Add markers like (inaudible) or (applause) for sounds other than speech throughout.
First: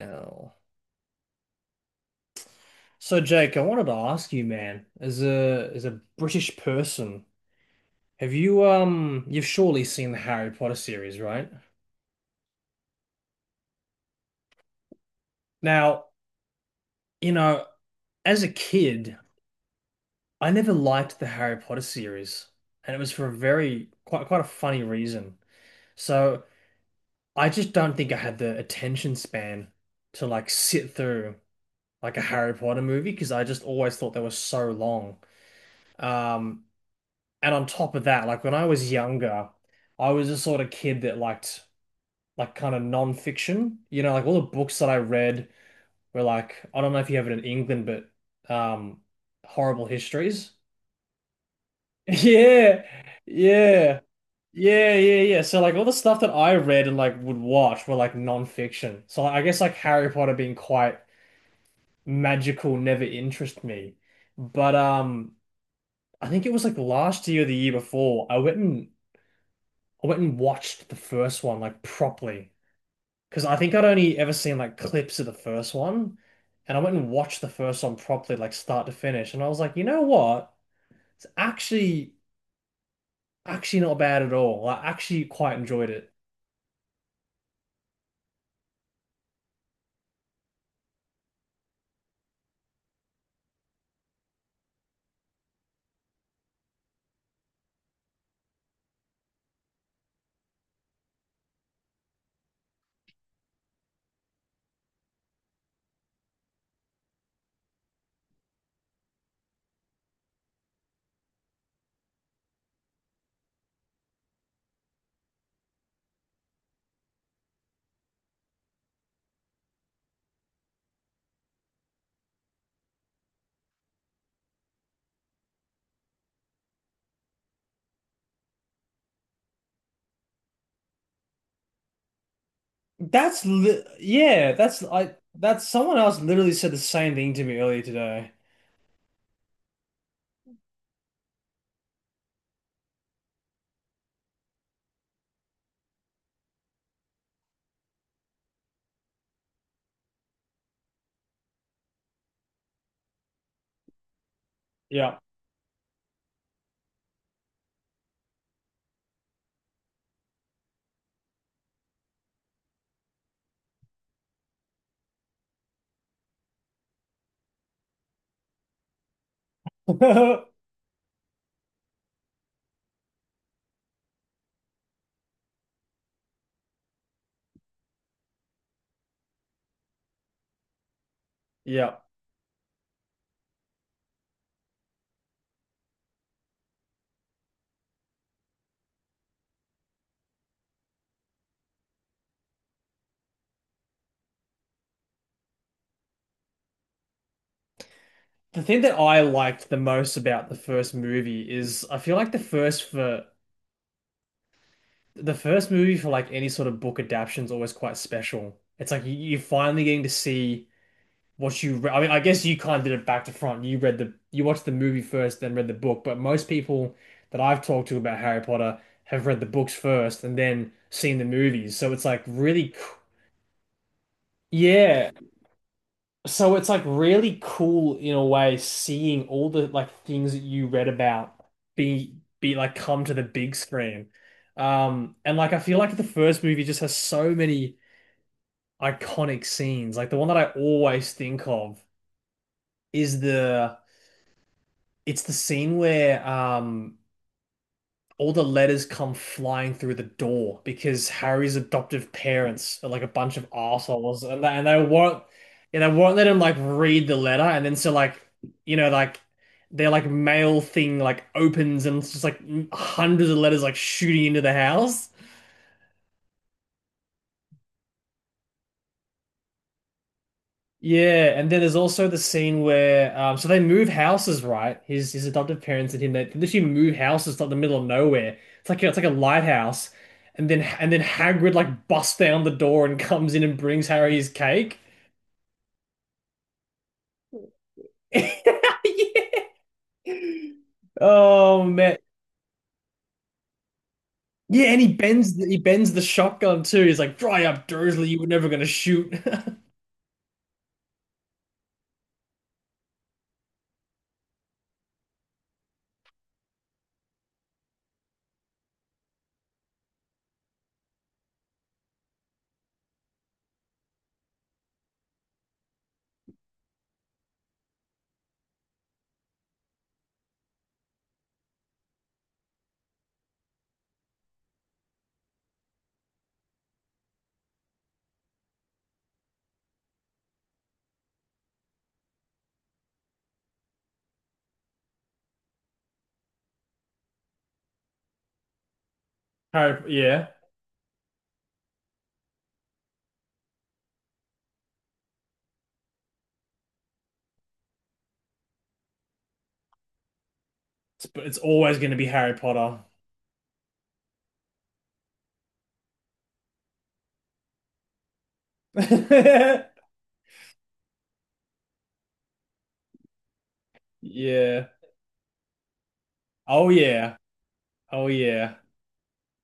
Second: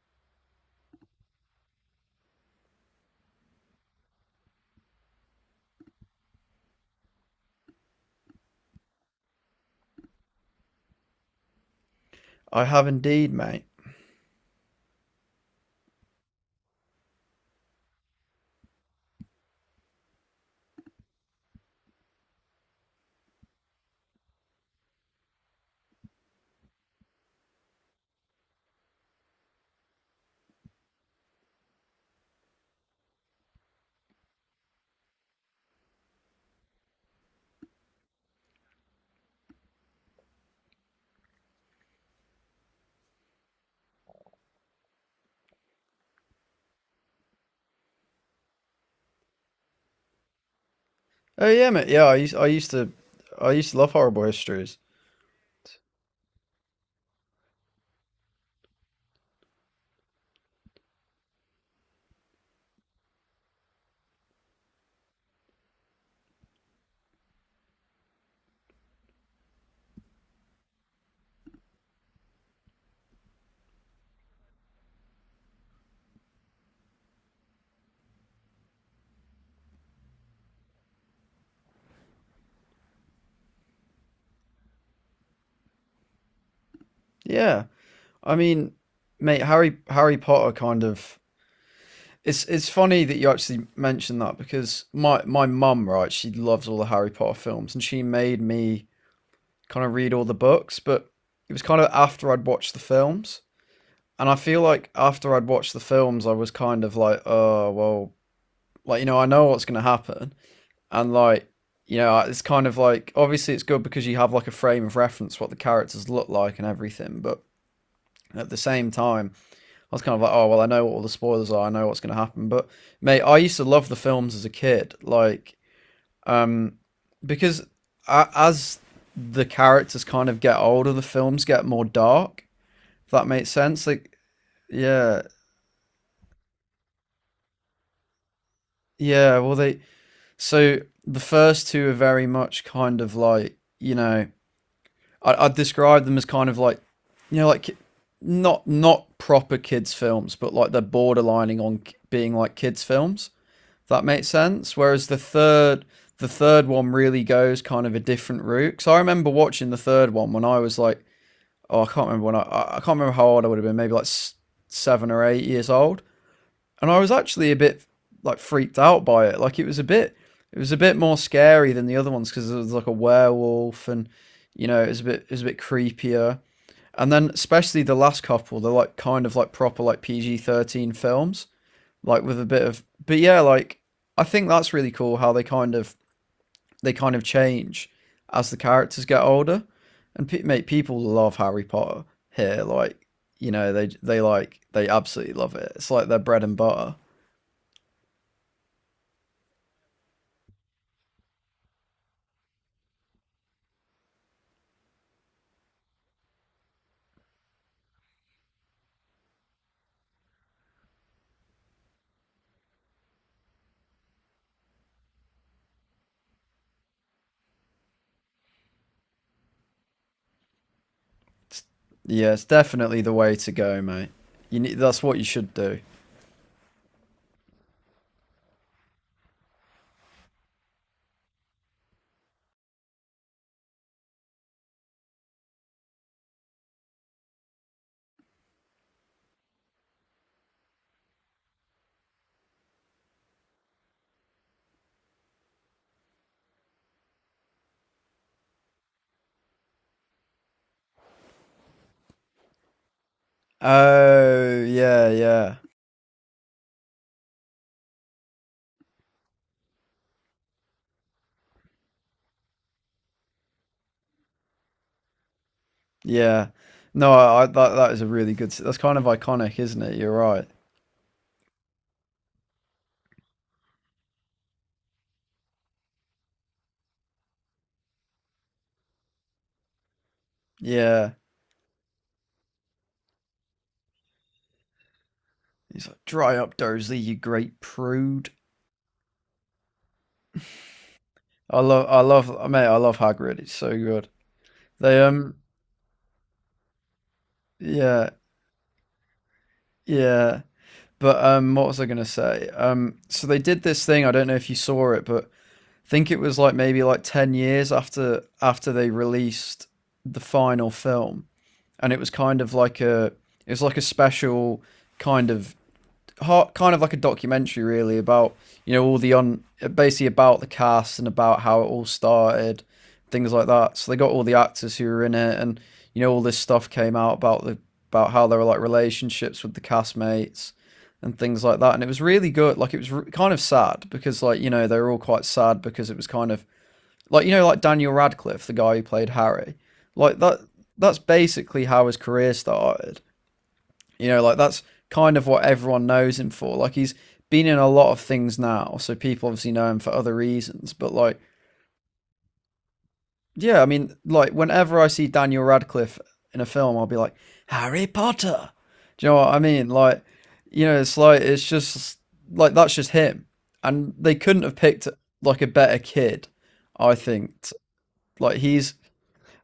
Oh. So Jake, I wanted to ask you, man, as a British person, have you you've surely seen the Harry Potter series, right? I have indeed, mate. Now, you know, as a kid, I never liked the Harry Potter series, and it was for a very quite a funny reason. So I just don't think I had the attention span to like sit through like a Harry Potter movie because I just always thought they were so long. Um, And on top of that, like when I was younger, I was the sort of kid that liked like kind of non-fiction. You know, like all the books that I read were like, I don't know if you have it in England, but um horrible histories. (laughs) Oh yeah, mate. Yeah, I used I used Yeah. to I used to love Yeah. horrible histories. Yeah, yeah, yeah. So like all the stuff that I read and like would watch were like non-fiction. So like, I guess like Harry Potter being quite magical never interested me. But I think it was like last year or the year before, I went and watched the first one like properly because I think I'd only ever seen like clips of the first one, and I went and watched the first one properly, like start to finish, and I was like, you know what? It's actually Actually not bad at all. I actually quite enjoyed it. Yeah. I mean, mate, Harry Potter kind of it's funny that you actually mentioned that because my mum, right, she loves all the Harry Potter films and she made me kind of read all the books, but it was kind of after I'd watched the films. And I feel like after I'd watched the films, I was kind of like, oh, well, like, you know, I know what's going to happen, and like, you know, it's kind of like, obviously it's good because you have like a frame of reference what the characters look like and everything, but at the same time, I was kind of like, oh, well, I know what all the spoilers are, I know what's going to happen, but mate, I used to love the films as a kid, like um because as the characters kind of get older, the films get more dark, if that That's makes li sense. Like, Yeah, yeah. that's someone else literally said the same thing to me earlier today. Yeah, well, they... So the first two are very much kind of like, you know, I'd describe them as kind of like, you know, like not proper kids films, but like they're borderlining on being like kids films. If that makes sense. Whereas the Yeah. third the third one really goes kind of a different route. Because I remember watching the third one when I was like, oh, I can't remember how old I would have been. Maybe like 7 or 8 years old, and I was actually a bit like freaked out by it. Like it was a bit, it (laughs) was a bit more scary than the other ones because it was like a werewolf, and you know, it was a bit creepier. And then especially the last couple, they're like kind of like proper, like PG-13 films, Yeah. like with a bit of. But yeah, like I think that's really cool how they kind of change as the characters get older, and mate, people love Harry Potter here. Like, you know, they like they absolutely love it. It's like their bread and butter. The thing that I liked the most about the first movie is I feel like the first for the first movie for like any sort of book adaptation is always quite special. It's like you're finally getting to see what you re I mean, I guess you kind of did it back to front. You watched the movie first, then read the book. But most people that I've talked to about Harry Potter have read the books first and then seen the movies. So it's like Yeah, it's really, definitely the way to go, mate. You need, that's yeah. what you should do. So it's like really cool in a way seeing all the like things that you read about be like come to the big screen. And like I feel like the first movie just has so many iconic scenes. Like the one that I always think of is the it's the scene where all the letters come flying through the door because Harry's adoptive parents are like a bunch of assholes Oh, yeah, yeah, and they won't let him like read the letter and then so like you know like their like mail thing like opens and it's just like hundreds of letters like shooting into the house. yeah. No, I that is a really good. That's kind of iconic, isn't it? You're right. Yeah, and then there's also the scene where so they move houses, right? His adoptive parents and him, they literally move houses to the middle of nowhere. It's like a lighthouse. And then Yeah, Hagrid like busts down the door and (laughs) comes in and brings Harry his cake. he's like, "Dry up, Dursley, you great prude." (laughs) Yeah. Oh man. I love, mate, I love Hagrid. It's so good. Yeah, and They he bends the shotgun too. He's like, "Dry up, Dursley, Yeah, you were never gonna shoot." yeah. But what was I gonna say? So they did this thing. I don't know if you saw it, but I think it was like maybe like 10 years after they released the final film, and it was kind of like a, it was like a special kind of kind of like a documentary really about, you know, all the on basically about the cast and about how it all started, things like that. So they got all the actors who were in it, and you know all this stuff came out about the, about how there were like relationships with the castmates, and things like that. And it was really good. Like it was kind of sad because like you know they were all quite sad because it was kind of like, you know, like Daniel Radcliffe, the guy who played (laughs) Harry. Harry, Like yeah. that's basically how his career started. You know, like that's kind of what everyone knows him for. Like he's been in a lot of things now, so people obviously know him for other reasons, but like But it's always gonna be Harry Potter. yeah, I mean like whenever I see Daniel Radcliffe in a film, I'll be like Harry Potter. Do you know what I mean? (laughs) Like, you know, it's like it's just like that's just him. And they couldn't have Yeah. picked like a better kid, Oh I yeah. think. Oh Like yeah. he's,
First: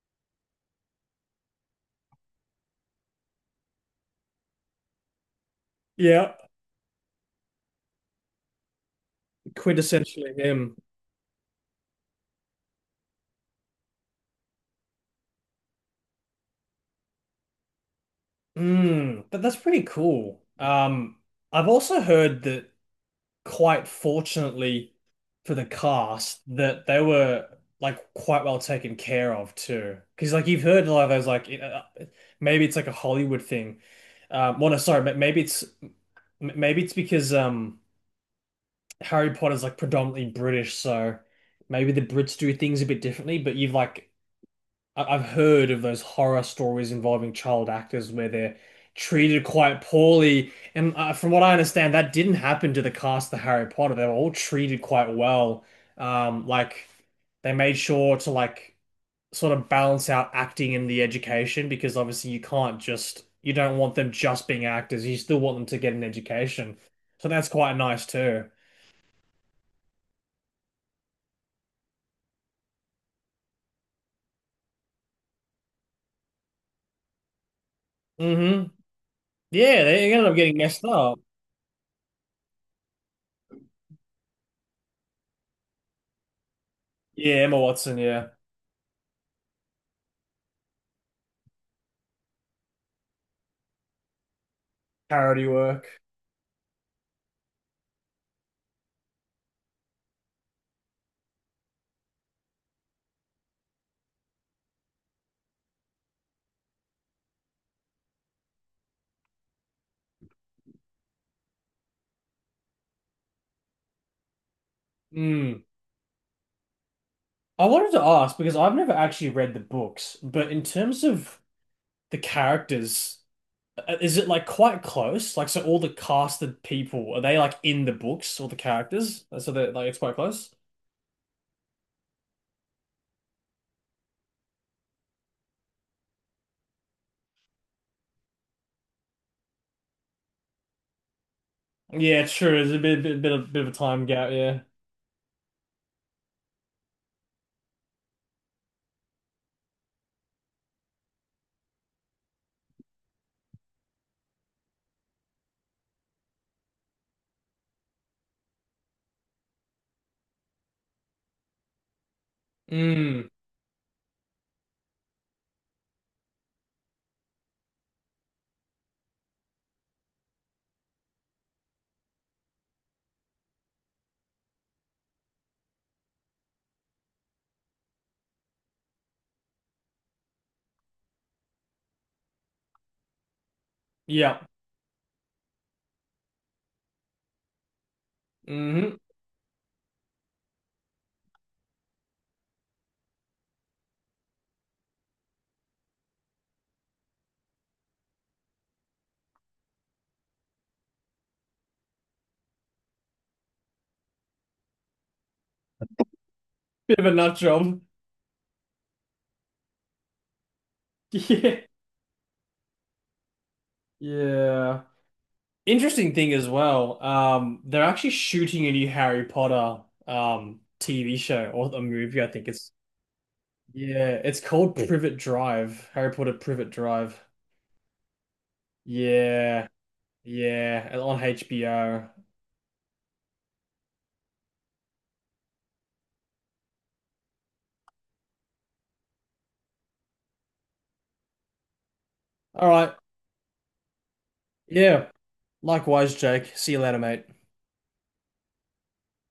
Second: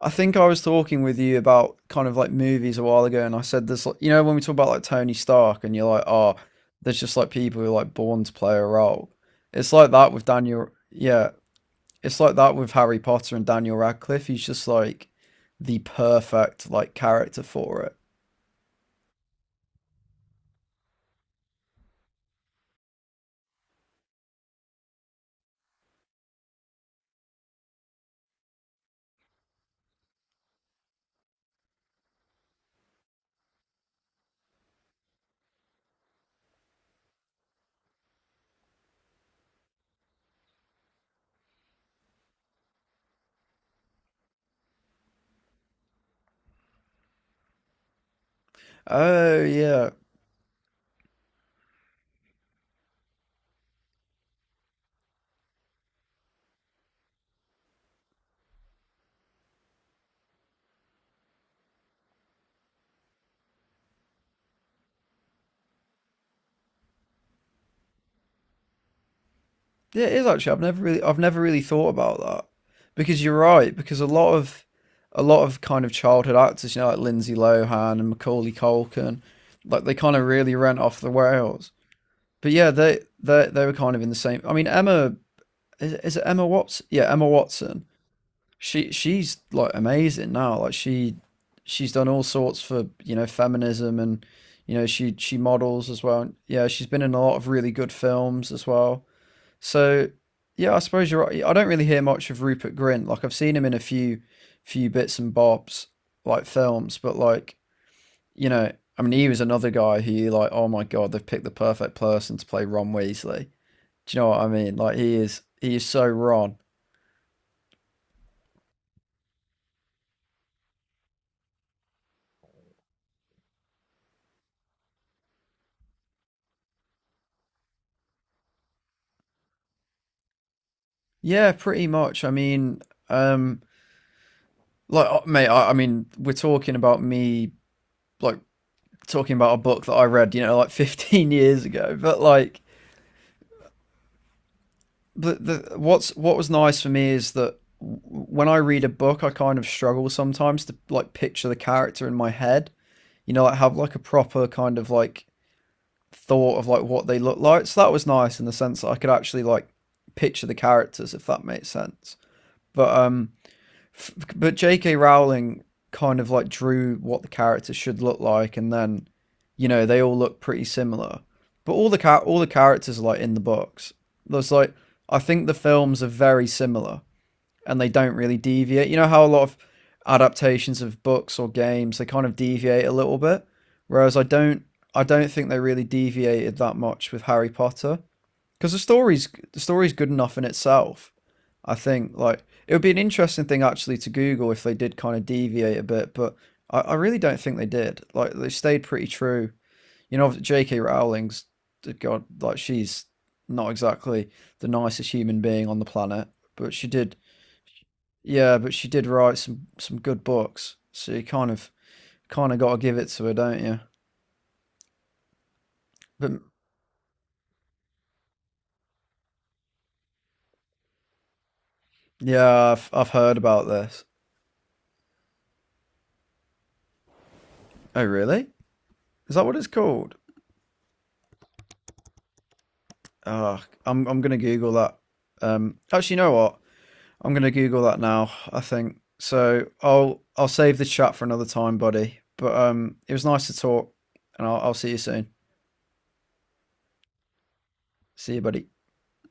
I think I was talking with you about kind of like movies a while ago, and I said this, like, you know, when we talk about like Tony Stark, and you're like, Yeah, oh, there's just like people who are like born to play a role. It's like that with quintessentially Daniel. him. Yeah, it's like that with Harry Potter and Daniel Radcliffe. He's just like the perfect like character for it. Mm, but that's pretty cool. I've also heard that quite fortunately for the cast that they were like quite well taken care of too. Because like you've heard a lot of those like you know, maybe it's like a Hollywood thing. Well, no, sorry, maybe maybe it's because Harry Potter's like predominantly British, so maybe the Brits do things a bit differently. But you've like I've heard of those horror stories involving child actors where they're Oh treated quite yeah. poorly. And from what I understand, that didn't happen to the cast of Harry Potter. They were all treated quite well. Like they made sure to like sort of balance out acting and the education because obviously you don't want them just being actors. You still want them to get an education. So that's quite nice too. Yeah, it is actually. I've never really thought about that because you're right. Because a lot of kind of childhood actors, you know, like Lindsay Lohan and Macaulay Hmm. Culkin, Yeah, like they they kind of ended up really getting rent messed off the up. rails. But yeah, they were kind of in the same. I mean, Emma is it Emma Watson? Yeah, Emma Yeah, Emma Watson. Watson, yeah. She's like amazing now. Like she's done all sorts for, you know, feminism, and you know she Parody models work. as well. Yeah, she's been in a lot of really good films as well. So yeah, I suppose you're right. I don't really hear much of Rupert Grint. Like I've seen him in a few bits and bobs, like films, but like, you know, I mean he was another guy who you like, oh my god, they've picked the perfect person to play Ron Weasley. Do you know what I mean? Like Mm. he is so Ron. I wanted to ask because I've never actually read the books, but in terms of the characters, is it like quite close? Like, so all the casted people, are they like in the books, all the characters? So that like, it's quite close? Yeah, pretty much. I mean, um like mate, I mean, we're talking about me like talking about a book that I read, you know, like (laughs) 15 years ago, but Yeah, like true. There's a bit of a time gap, yeah. the what was nice for me is that when I read a book, I kind of struggle sometimes to like picture the character in my head. You know, like have like a proper kind of like thought of like what they look like. So that was nice in the sense that I could actually like picture the characters, if that makes sense. But Mm, um but J.K. Rowling kind of like drew what the characters should look like, and then you know they all look pretty similar. But all the all the characters are like in the books. There's like, I think the films are very similar, and they don't really deviate. You know how a lot of adaptations of books or games they kind of deviate a little bit, whereas I yeah. don't I don't think they really deviated that much with Harry Potter because the Hmm. story's the story's good enough in itself. I think like it would be an interesting thing actually to Google if they did kind of deviate a bit, but I really don't think they did. Like they stayed pretty true. You know, J.K. Rowling's God, like she's not exactly the nicest human being on the planet, but she Bit of a did, nut job. yeah, but she did write some good books. (laughs) So you kind Yeah. of kind of got to give it to her, don't you? Yeah. Interesting thing But as well, they're actually shooting a new Harry Potter TV show or a movie, I think. yeah, I've heard about this. Yeah, it's called Privet Drive. Harry Potter Privet Drive. Oh, really? Is that what it's Yeah, called? yeah, and on HBO. Oh, I'm gonna Google that. Actually, you know what? I'm gonna Google that now, I think. So I'll save the chat for another time, buddy. But All right. um, it was nice to talk, and I'll see you Yeah. soon. Likewise, Jake. See you later, mate. See you, buddy.